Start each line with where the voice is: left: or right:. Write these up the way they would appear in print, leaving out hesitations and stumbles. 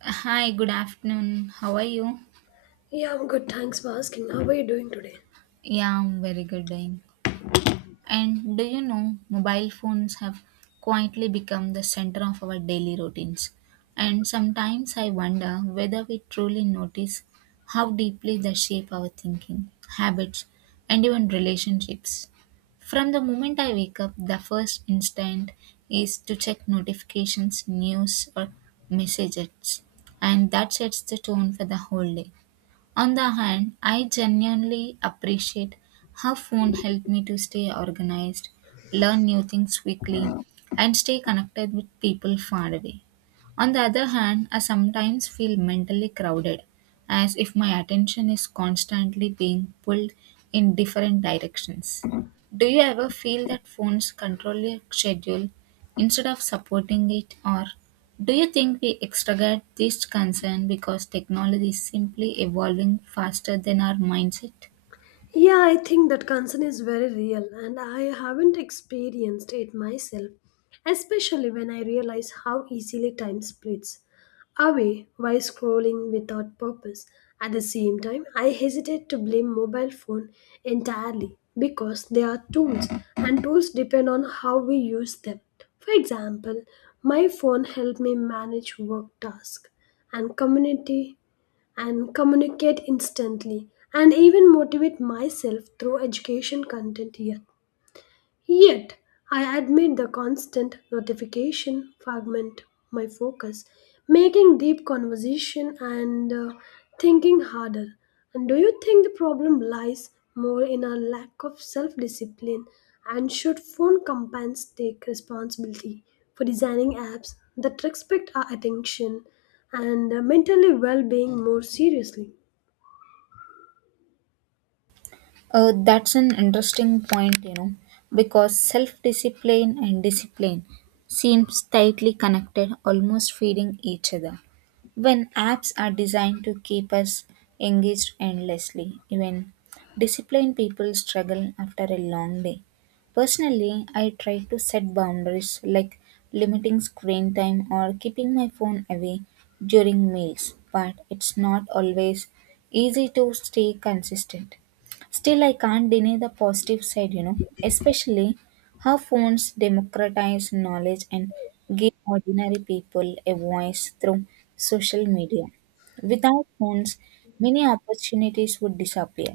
right: Hi, good afternoon. How are you?
left: Yeah, I'm good. Thanks for asking. How are you doing today?
right: Yeah, I'm very good doing. And do you know mobile phones have quietly become the center of our daily routines? And sometimes I wonder whether we truly notice how deeply they shape our thinking, habits, and even relationships. From the moment I wake up, the first instinct is to check notifications, news, or messages, and that sets the tone for the whole day. On the hand, I genuinely appreciate how phone helped me to stay organized, learn new things quickly, and stay connected with people far away. On the other hand, I sometimes feel mentally crowded, as if my attention is constantly being pulled in different directions. Do you ever feel that phones control your schedule instead of supporting it, or do you think we exaggerate this concern because technology is simply evolving faster than our mindset?
left: Yeah, I think that concern is very real, and I haven't experienced it myself, especially when I realize how easily time splits away while scrolling without purpose. At the same time, I hesitate to blame mobile phone entirely because they are tools, and tools depend on how we use them. For example, my phone helped me manage work tasks and community and communicate instantly and even motivate myself through education content here. Yet, I admit the constant notification fragment my focus, making deep conversation and thinking harder. And do you think the problem lies more in our lack of self discipline? And should phone companies take responsibility for designing apps that respect our attention and mentally well being more seriously?
right: That's an interesting point, you know, because self discipline and discipline seems tightly connected, almost feeding each other. When apps are designed to keep us engaged endlessly, even disciplined people struggle after a long day. Personally, I try to set boundaries like limiting screen time or keeping my phone away during meals, but it's not always easy to stay consistent. Still, I can't deny the positive side, you know, especially how phones democratize knowledge and give ordinary people a voice through social media. Without phones, many opportunities would disappear.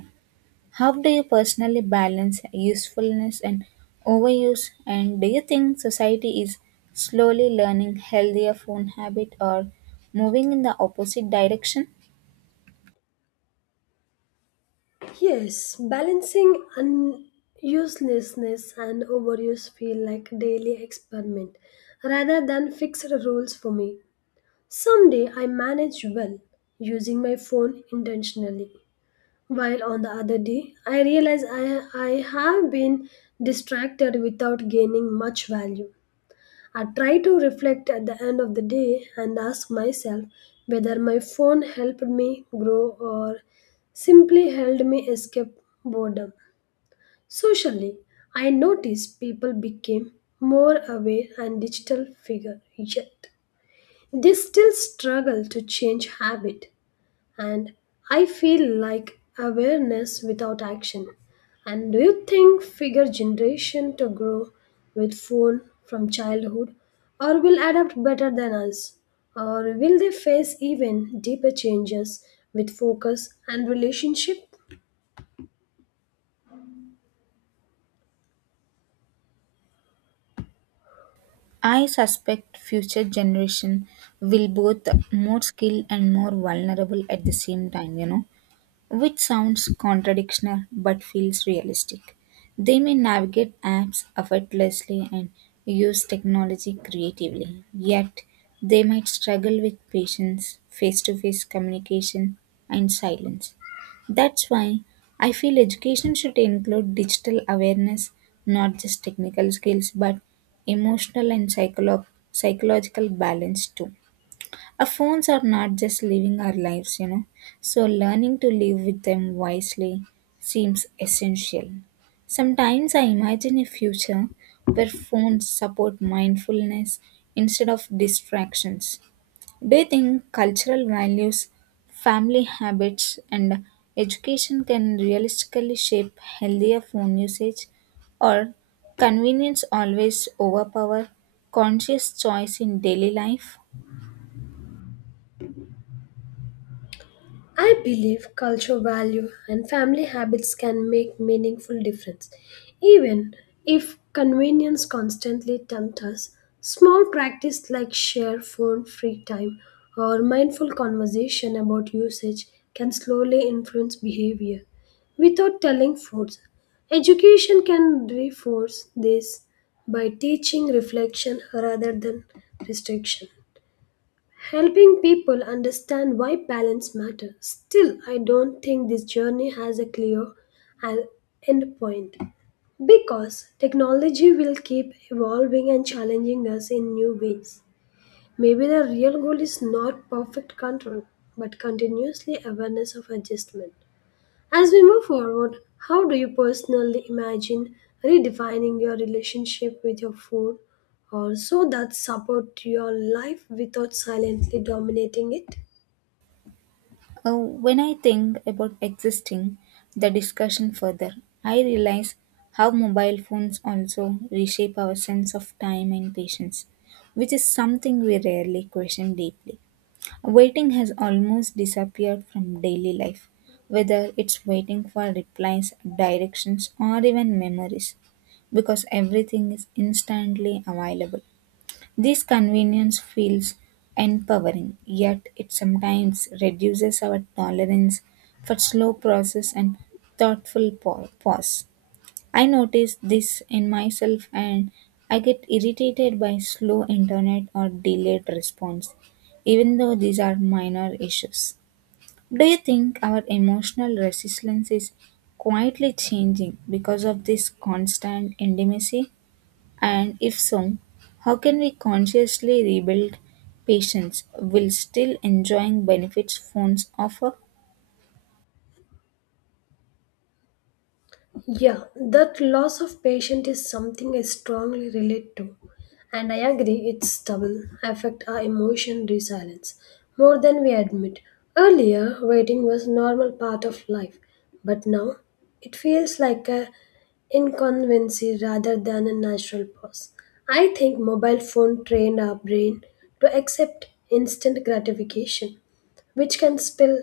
right: How do you personally balance usefulness and overuse? And do you think society is slowly learning healthier phone habit or moving in the opposite direction?
left: Yes, balancing uselessness and overuse feel like daily experiment rather than fixed rules for me. Someday I manage well using my phone intentionally, while on the other day I realize I have been distracted without gaining much value. I try to reflect at the end of the day and ask myself whether my phone helped me grow or simply helped me escape boredom. Socially, I noticed people became more aware and digital figure yet. They still struggle to change habit and I feel like awareness without action. And do you think figure generation to grow with phone from childhood or will adapt better than us? Or will they face even deeper changes with focus and relationship?
right: I suspect future generation will both more skilled and more vulnerable at the same time, you know, which sounds contradictional but feels realistic. They may navigate apps effortlessly and use technology creatively, yet, they might struggle with patience, face to face communication, and silence. That's why I feel education should include digital awareness, not just technical skills, but emotional and psychological balance too. Our phones are not just living our lives, you know. So learning to live with them wisely seems essential. Sometimes I imagine a future where phones support mindfulness instead of distractions. Do you think cultural values, family habits, and education can realistically shape healthier phone usage, or convenience always overpower conscious choice in daily life?
left: I believe culture value and family habits can make meaningful difference. Even if convenience constantly tempt us, small practice like share phone free time or mindful conversation about usage can slowly influence behavior without telling force. Education can reinforce this by teaching reflection rather than restriction. Helping people understand why balance matters. Still, I don't think this journey has a clear an- end point because technology will keep evolving and challenging us in new ways. Maybe the real goal is not perfect control but continuously awareness of adjustment. As we move forward, how do you personally imagine redefining your relationship with your food or so that support your life without silently dominating it?
right: When I think about existing the discussion further, I realize how mobile phones also reshape our sense of time and patience, which is something we rarely question deeply. Waiting has almost disappeared from daily life, whether it's waiting for replies, directions, or even memories, because everything is instantly available. This convenience feels empowering, yet it sometimes reduces our tolerance for slow process and thoughtful pause. I notice this in myself and I get irritated by slow internet or delayed response, even though these are minor issues. Do you think our emotional resistance is quietly changing because of this constant intimacy? And if so, how can we consciously rebuild patience while still enjoying benefits phones offer?
left: Yeah, that loss of patience is something I strongly relate to. And I agree its double affect our emotion resilience more than we admit. Earlier, waiting was normal part of life, but now it feels like a inconvenience rather than a natural pause. I think mobile phone trained our brain to accept instant gratification which can spill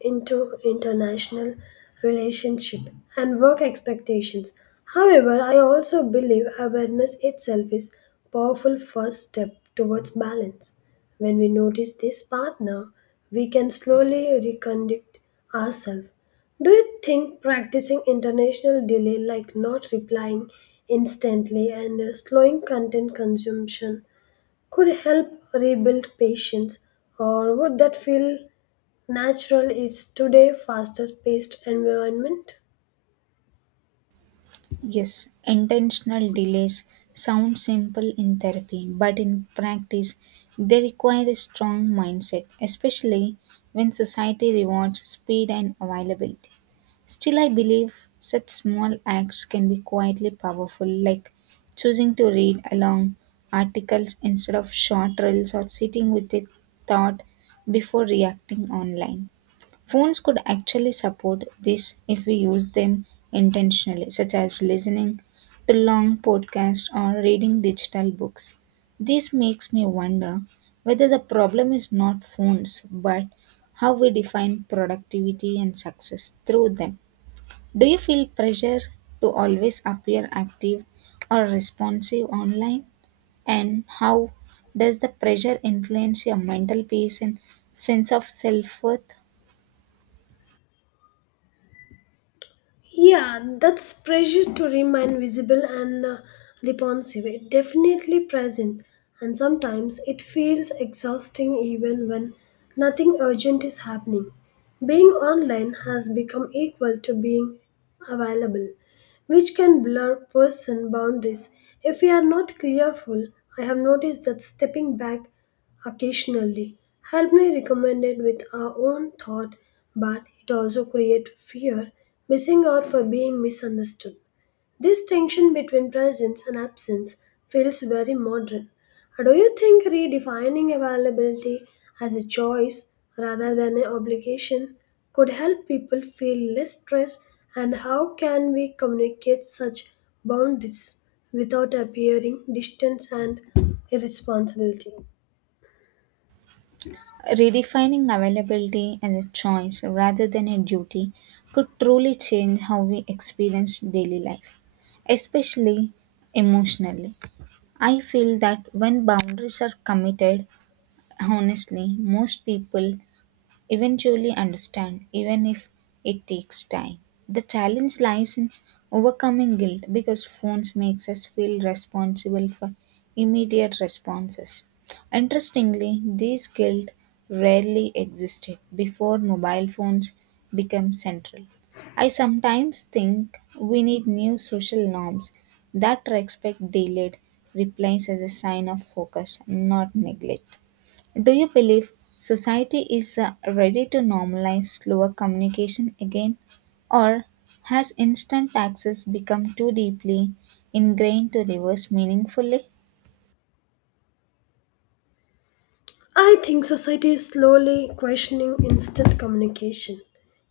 left: into international relationship and work expectations. However, I also believe awareness itself is powerful first step towards balance. When we notice this partner, we can slowly reconduct ourselves. Do you think practicing international delay like not replying instantly and slowing content consumption could help rebuild patience, or would that feel natural is today faster paced environment?
right: Yes, intentional delays sound simple in therapy, but in practice, they require a strong mindset, especially when society rewards speed and availability. Still, I believe such small acts can be quietly powerful, like choosing to read along articles instead of short reels or sitting with a thought before reacting online. Phones could actually support this if we use them intentionally, such as listening to long podcasts or reading digital books. This makes me wonder whether the problem is not phones, but how we define productivity and success through them. Do you feel pressure to always appear active or responsive online? And how does the pressure influence your mental peace and sense of self worth?
left: Yeah, that's pressure to remain visible and responsive. It definitely present, and sometimes it feels exhausting even when nothing urgent is happening. Being online has become equal to being available, which can blur person boundaries if we are not careful. I have noticed that stepping back occasionally, help may recommended with our own thought, but it also creates fear, missing out for being misunderstood. This tension between presence and absence feels very modern. Do you think redefining availability as a choice rather than an obligation could help people feel less stress? And how can we communicate such boundaries without appearing distant and irresponsibility?
right: Redefining availability as a choice rather than a duty could truly change how we experience daily life, especially emotionally. I feel that when boundaries are committed honestly, most people eventually understand, even if it takes time. The challenge lies in overcoming guilt because phones makes us feel responsible for immediate responses. Interestingly, this guilt rarely existed before mobile phones became central. I sometimes think we need new social norms that respect delayed replies as a sign of focus, not neglect. Do you believe society is ready to normalize slower communication again, or has instant access become too deeply ingrained to reverse meaningfully?
left: I think society is slowly questioning instant communication,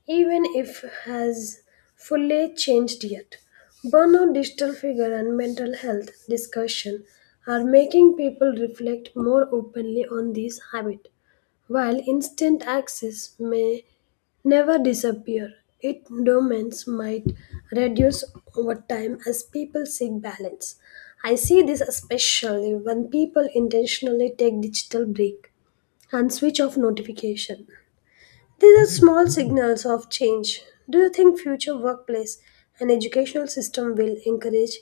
left: even if has fully changed yet. Burnout, digital figure, and mental health discussion are making people reflect more openly on these habits. While instant access may never disappear, its dominance might reduce over time as people seek balance. I see this especially when people intentionally take digital break and switch off notification. These are small signals of change. Do you think future workplace and educational system will encourage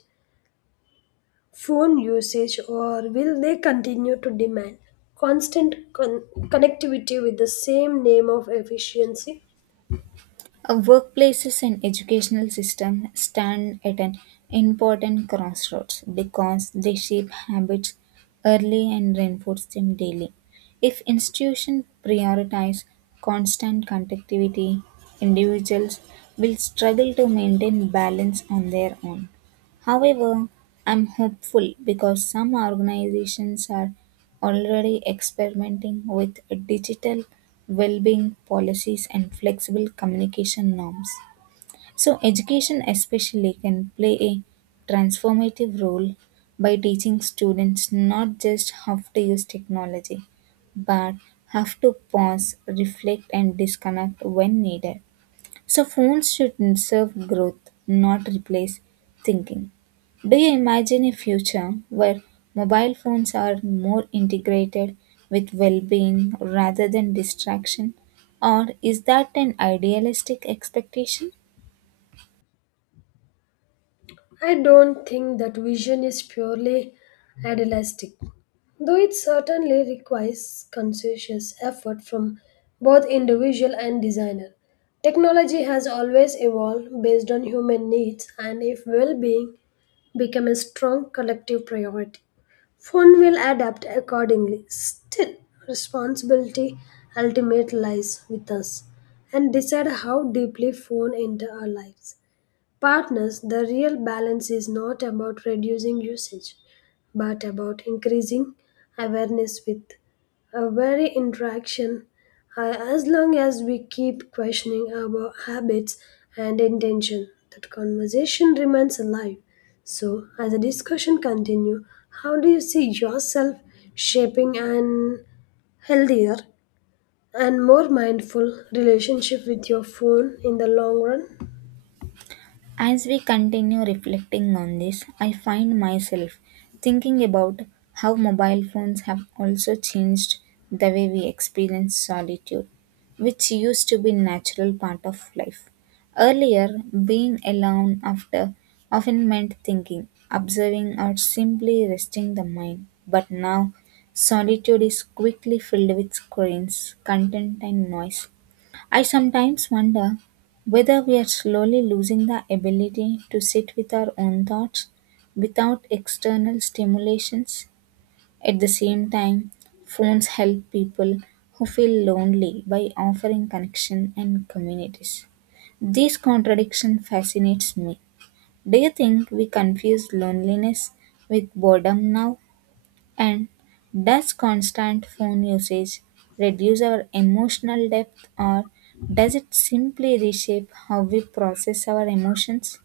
left: phone usage or will they continue to demand constant connectivity with the same name of efficiency?
right: Our workplaces and educational system stand at an important crossroads because they shape habits early and reinforce them daily. If institutions prioritize constant connectivity, individuals will struggle to maintain balance on their own. However, I'm hopeful because some organizations are already experimenting with digital well-being policies and flexible communication norms. So education especially can play a transformative role by teaching students not just how to use technology but how to pause, reflect and disconnect when needed. So phones should serve growth, not replace thinking. Do you imagine a future where mobile phones are more integrated with well being rather than distraction? Or is that an idealistic expectation?
left: I don't think that vision is purely idealistic. Though it certainly requires conscious effort from both individual and designer, technology has always evolved based on human needs and if well-being become a strong collective priority. Phone will adapt accordingly. Still, responsibility ultimately lies with us and decide how deeply phone enter our lives. Partners, the real balance is not about reducing usage, but about increasing awareness with a very interaction. As long as we keep questioning our habits and intention, that conversation remains alive. So, as the discussion continue, how do you see yourself shaping an healthier and more mindful relationship with your phone in the long run?
right: As we continue reflecting on this, I find myself thinking about how mobile phones have also changed the way we experience solitude, which used to be natural part of life. Earlier, being alone after often meant thinking, observing or simply resting the mind, but now solitude is quickly filled with screens, content and noise. I sometimes wonder whether we are slowly losing the ability to sit with our own thoughts without external stimulations. At the same time, phones help people who feel lonely by offering connection and communities. This contradiction fascinates me. Do you think we confuse loneliness with boredom now? And does constant phone usage reduce our emotional depth or does it simply reshape how we process our emotions?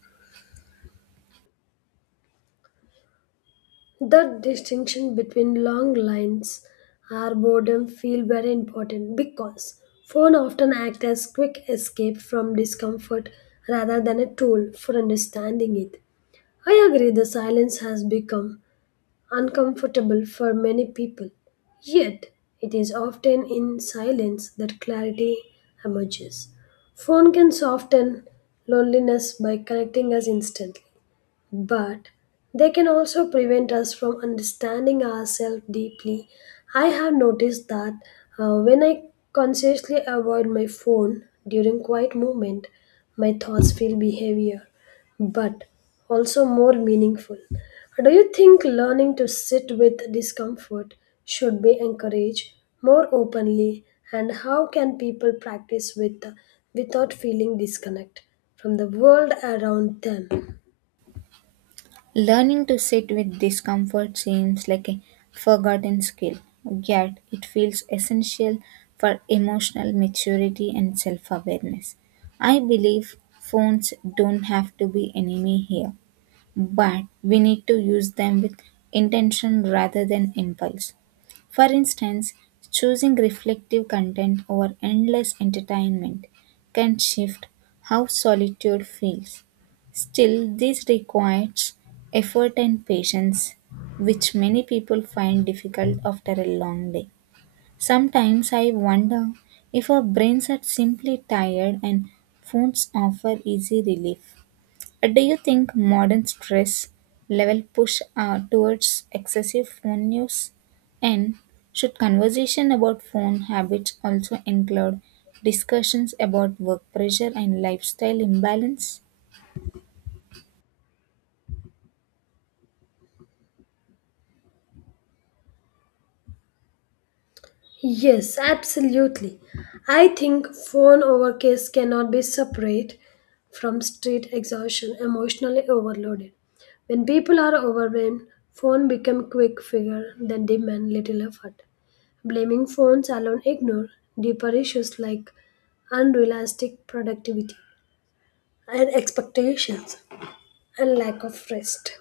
left: The distinction between long lines or boredom feel very important because phone often act as quick escape from discomfort rather than a tool for understanding it. I agree the silence has become uncomfortable for many people, yet it is often in silence that clarity emerges. Phone can soften loneliness by connecting us instantly but they can also prevent us from understanding ourselves deeply. I have noticed that when I consciously avoid my phone during quiet moment, my thoughts feel behavior, but also more meaningful. Do you think learning to sit with discomfort should be encouraged more openly, and how can people practice with without feeling disconnect from the world around them?
right: Learning to sit with discomfort seems like a forgotten skill, yet, it feels essential for emotional maturity and self awareness. I believe phones don't have to be enemy here, but we need to use them with intention rather than impulse. For instance, choosing reflective content over endless entertainment can shift how solitude feels. Still, this requires effort and patience, which many people find difficult after a long day. Sometimes I wonder if our brains are simply tired and phones offer easy relief. Do you think modern stress level push towards excessive phone use? And should conversation about phone habits also include discussions about work pressure and lifestyle imbalance?
left: Yes, absolutely. I think phone overcase cannot be separate from street exhaustion, emotionally overloaded. When people are overwhelmed, phone become quick figure that demand little effort. Blaming phones alone ignore deeper issues like unrealistic productivity and expectations and lack of rest.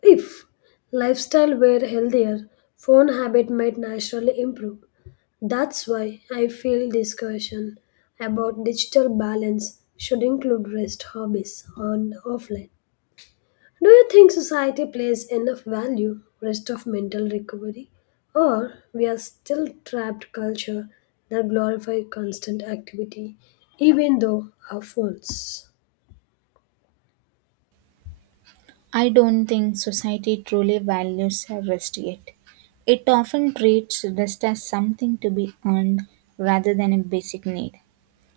left: If lifestyle were healthier, phone habit might naturally improve. That's why I feel discussion about digital balance should include rest hobbies on offline. Do you think society plays enough value rest of mental recovery or we are still trapped culture that glorify constant activity even though our phones?
right: I don't think society truly values rest yet. It often treats rest as something to be earned rather than a basic need.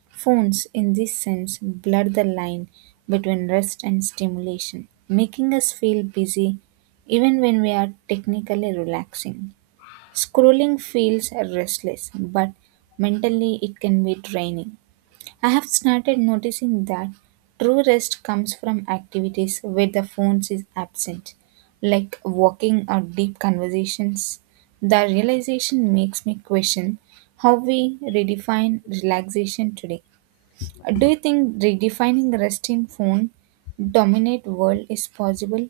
right: Phones, in this sense, blur the line between rest and stimulation, making us feel busy even when we are technically relaxing. Scrolling feels restless, but mentally it can be draining. I have started noticing that true rest comes from activities where the phone is absent, like walking or deep conversations. The realization makes me question how we redefine relaxation today. Do you think redefining rest in phone dominate world is possible?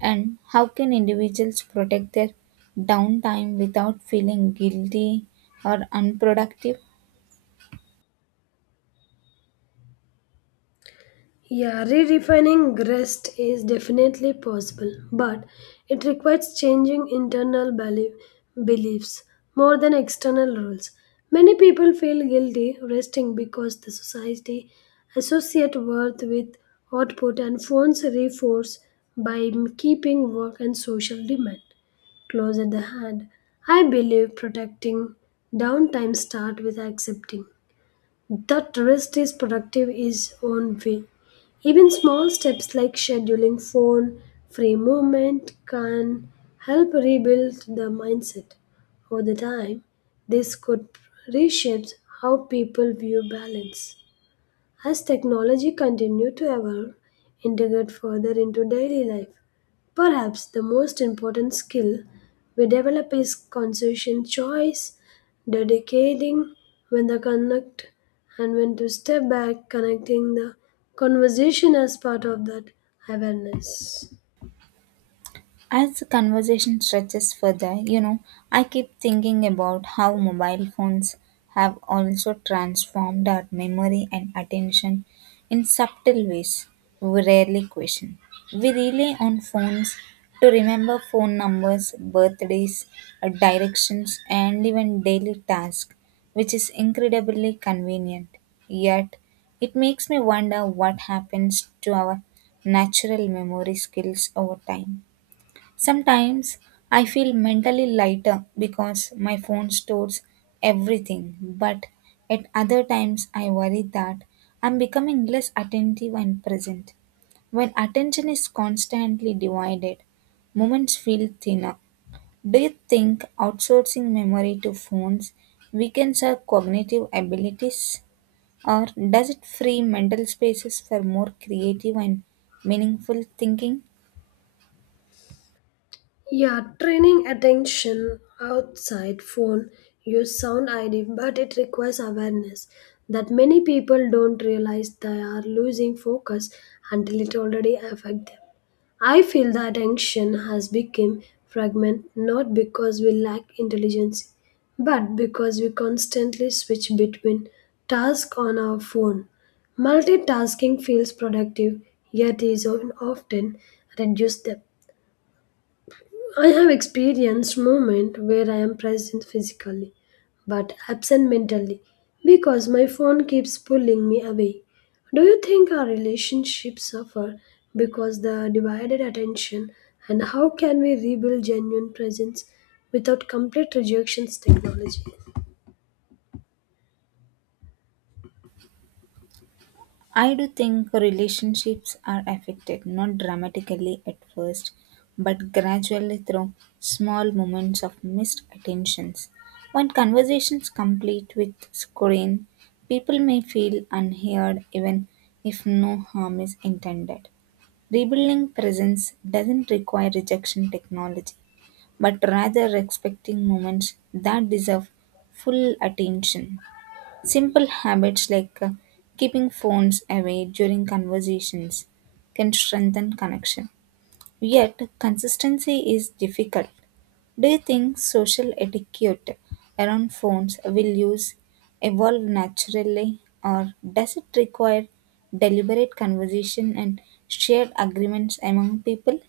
right: And how can individuals protect their downtime without feeling guilty or unproductive?
left: Yeah, re-refining rest is definitely possible, but it requires changing internal beliefs more than external rules. Many people feel guilty resting because the society associate worth with output and phones reinforce by keeping work and social demand close at the hand. I believe protecting downtime start with accepting that rest is productive is own way. Even small steps like scheduling phone free movement can help rebuild the mindset. Over the time, this could reshape how people view balance as technology continues to evolve, integrate further into daily life. Perhaps the most important skill we develop is conscious choice, dedicating when to connect and when to step back, connecting the conversation as part of that awareness.
right: As the conversation stretches further, you know, I keep thinking about how mobile phones have also transformed our memory and attention in subtle ways we rarely question. We rely on phones to remember phone numbers, birthdays, directions, and even daily tasks, which is incredibly convenient. Yet, it makes me wonder what happens to our natural memory skills over time. Sometimes I feel mentally lighter because my phone stores everything, but at other times I worry that I'm becoming less attentive and present. When attention is constantly divided, moments feel thinner. Do you think outsourcing memory to phones weakens our cognitive abilities, or does it free mental spaces for more creative and meaningful thinking?
left: Yeah, training attention outside phone use sound ID, but it requires awareness that many people don't realize they are losing focus until it already affects them. I feel the attention has become fragment not because we lack intelligence, but because we constantly switch between tasks on our phone. Multitasking feels productive, yet is often reduced depth. I have experienced moments where I am present physically but absent mentally because my phone keeps pulling me away. Do you think our relationships suffer because the divided attention and how can we rebuild genuine presence without complete rejections technology?
right: I do think relationships are affected, not dramatically at first, but gradually through small moments of missed attentions. When conversations complete with screen, people may feel unheard even if no harm is intended. Rebuilding presence doesn't require rejection technology, but rather respecting moments that deserve full attention. Simple habits like keeping phones away during conversations can strengthen connection. Yet, consistency is difficult. Do you think social etiquette around phones will use evolve naturally or does it require deliberate conversation and shared agreements among people?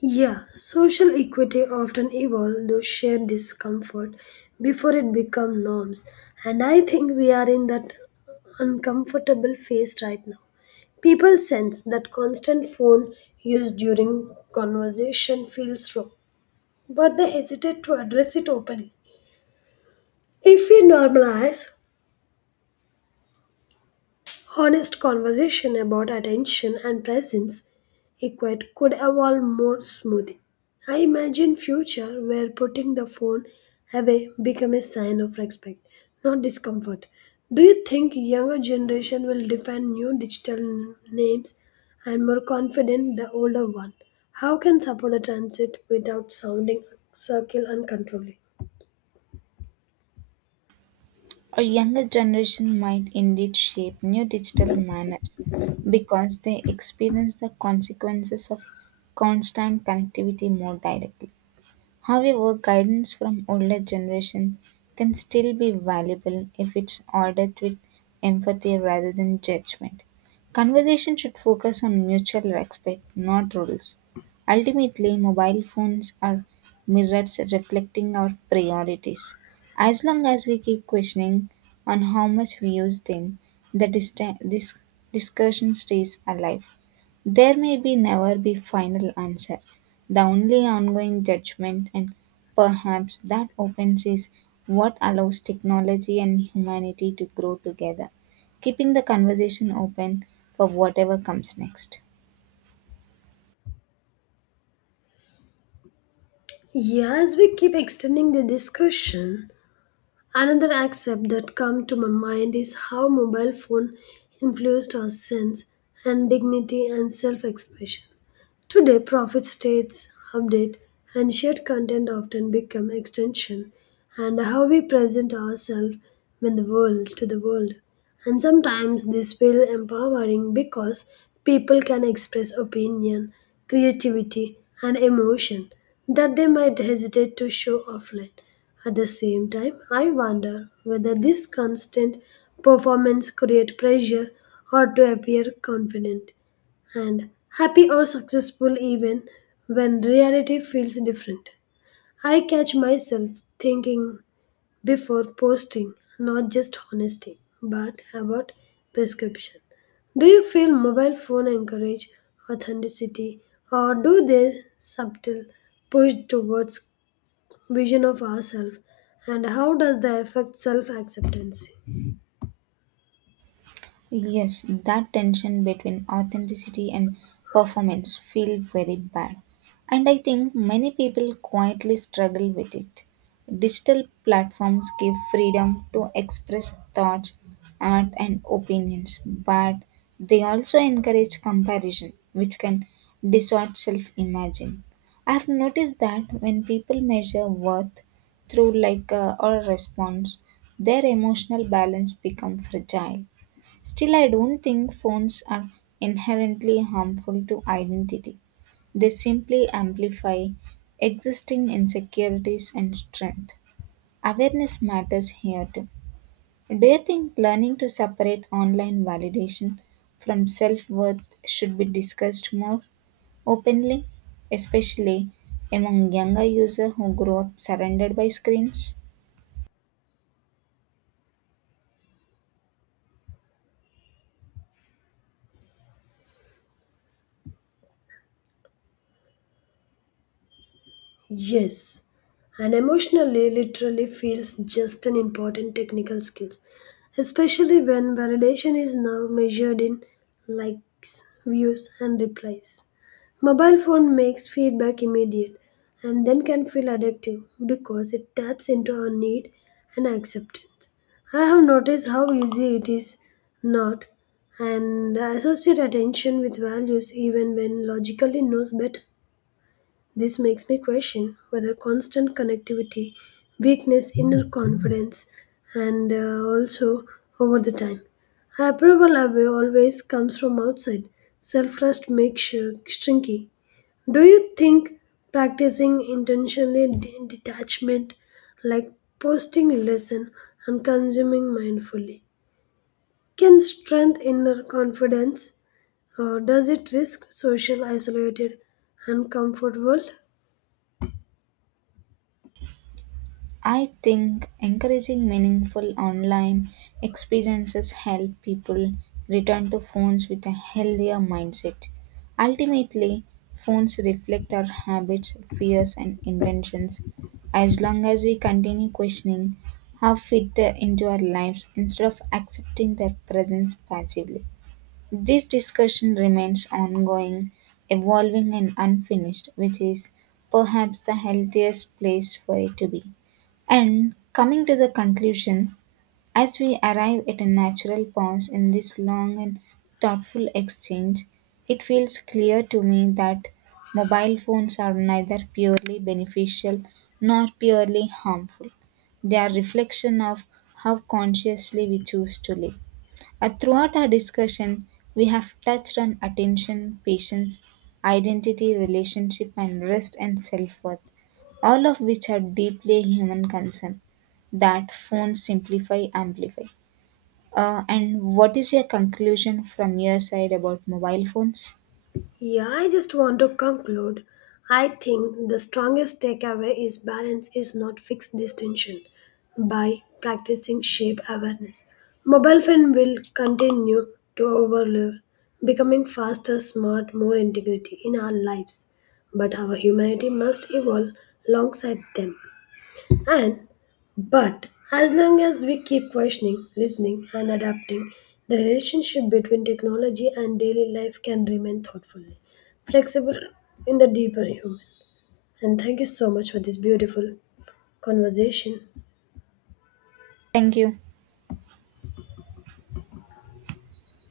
left: Yeah, social equity often evolve those shared discomfort before it become norms and I think we are in that uncomfortable phase right now. People sense that constant phone use during conversation feels wrong, but they hesitate to address it openly. If we normalize honest conversation about attention and presence equate could evolve more smoothly. I imagine future where putting the phone away become a sign of respect, not discomfort. Do you think younger generation will define new digital names and more confident the older one? How can support the transit without sounding circle uncontrollably?
right: A younger generation might indeed shape new digital manners because they experience the consequences of constant connectivity more directly. However, guidance from older generation can still be valuable if it's ordered with empathy rather than judgment. Conversation should focus on mutual respect, not rules. Ultimately, mobile phones are mirrors reflecting our priorities. As long as we keep questioning on how much we use them, the discussion stays alive. There may be never be final answer. The only ongoing judgment and perhaps that opens is what allows technology and humanity to grow together, keeping the conversation open for whatever comes next.
left: Yeah, as we keep extending the discussion, another aspect that come to my mind is how mobile phone influenced our sense and dignity and self-expression. Today, profit states, update, and shared content often become extension and how we present ourselves in the world to the world. And sometimes this feel empowering because people can express opinion, creativity, and emotion that they might hesitate to show offline. At the same time, I wonder whether this constant performance create pressure or to appear confident and happy or successful even when reality feels different. I catch myself thinking before posting not just honesty but about prescription. Do you feel mobile phone encourage authenticity or do they subtle push towards vision of ourselves and how does that affect self acceptance?
right: Yes, that tension between authenticity and performance feel very bad. And I think many people quietly struggle with it. Digital platforms give freedom to express thoughts, art and opinions, but they also encourage comparison, which can distort self-imagine. I've noticed that when people measure worth through like or a response, their emotional balance become fragile. Still, I don't think phones are inherently harmful to identity. They simply amplify existing insecurities and strength. Awareness matters here too. Do you think learning to separate online validation from self worth should be discussed more openly, especially among younger users who grow up surrounded by screens?
left: Yes, and emotionally literally feels just an important technical skills, especially when validation is now measured in likes, views, and replies. Mobile phone makes feedback immediate and then can feel addictive because it taps into our need and acceptance. I have noticed how easy it is not and I associate attention with values even when logically knows better. This makes me question whether constant connectivity weakness inner confidence and also over the time. Approval away always comes from outside. Self trust makes shrinky. Do you think practicing intentionally detachment, like posting lesson and consuming mindfully, can strengthen inner confidence, or does it risk social isolated and comfort world?
right: I think encouraging meaningful online experiences help people return to phones with a healthier mindset. Ultimately, phones reflect our habits, fears, and intentions. As long as we continue questioning how fit they into our lives instead of accepting their presence passively. This discussion remains ongoing, evolving, and unfinished, which is perhaps the healthiest place for it to be. And coming to the conclusion, as we arrive at a natural pause in this long and thoughtful exchange, it feels clear to me that mobile phones are neither purely beneficial nor purely harmful. They are reflection of how consciously we choose to live. Throughout our discussion, we have touched on attention, patience, identity, relationship, and rest and self worth, all of which are deeply human concerns that phones simplify, amplify. And what is your conclusion from your side about mobile phones?
left: Yeah, I just want to conclude. I think the strongest takeaway is balance is not fixed distinction by practicing shape awareness. Mobile phone will continue to overload, becoming faster, smart, more integrity in our lives. But our humanity must evolve alongside them. And but as long as we keep questioning, listening, and adapting, the relationship between technology and daily life can remain thoughtfully flexible in the deeper human. And thank you so much for this beautiful conversation.
right: Thank you.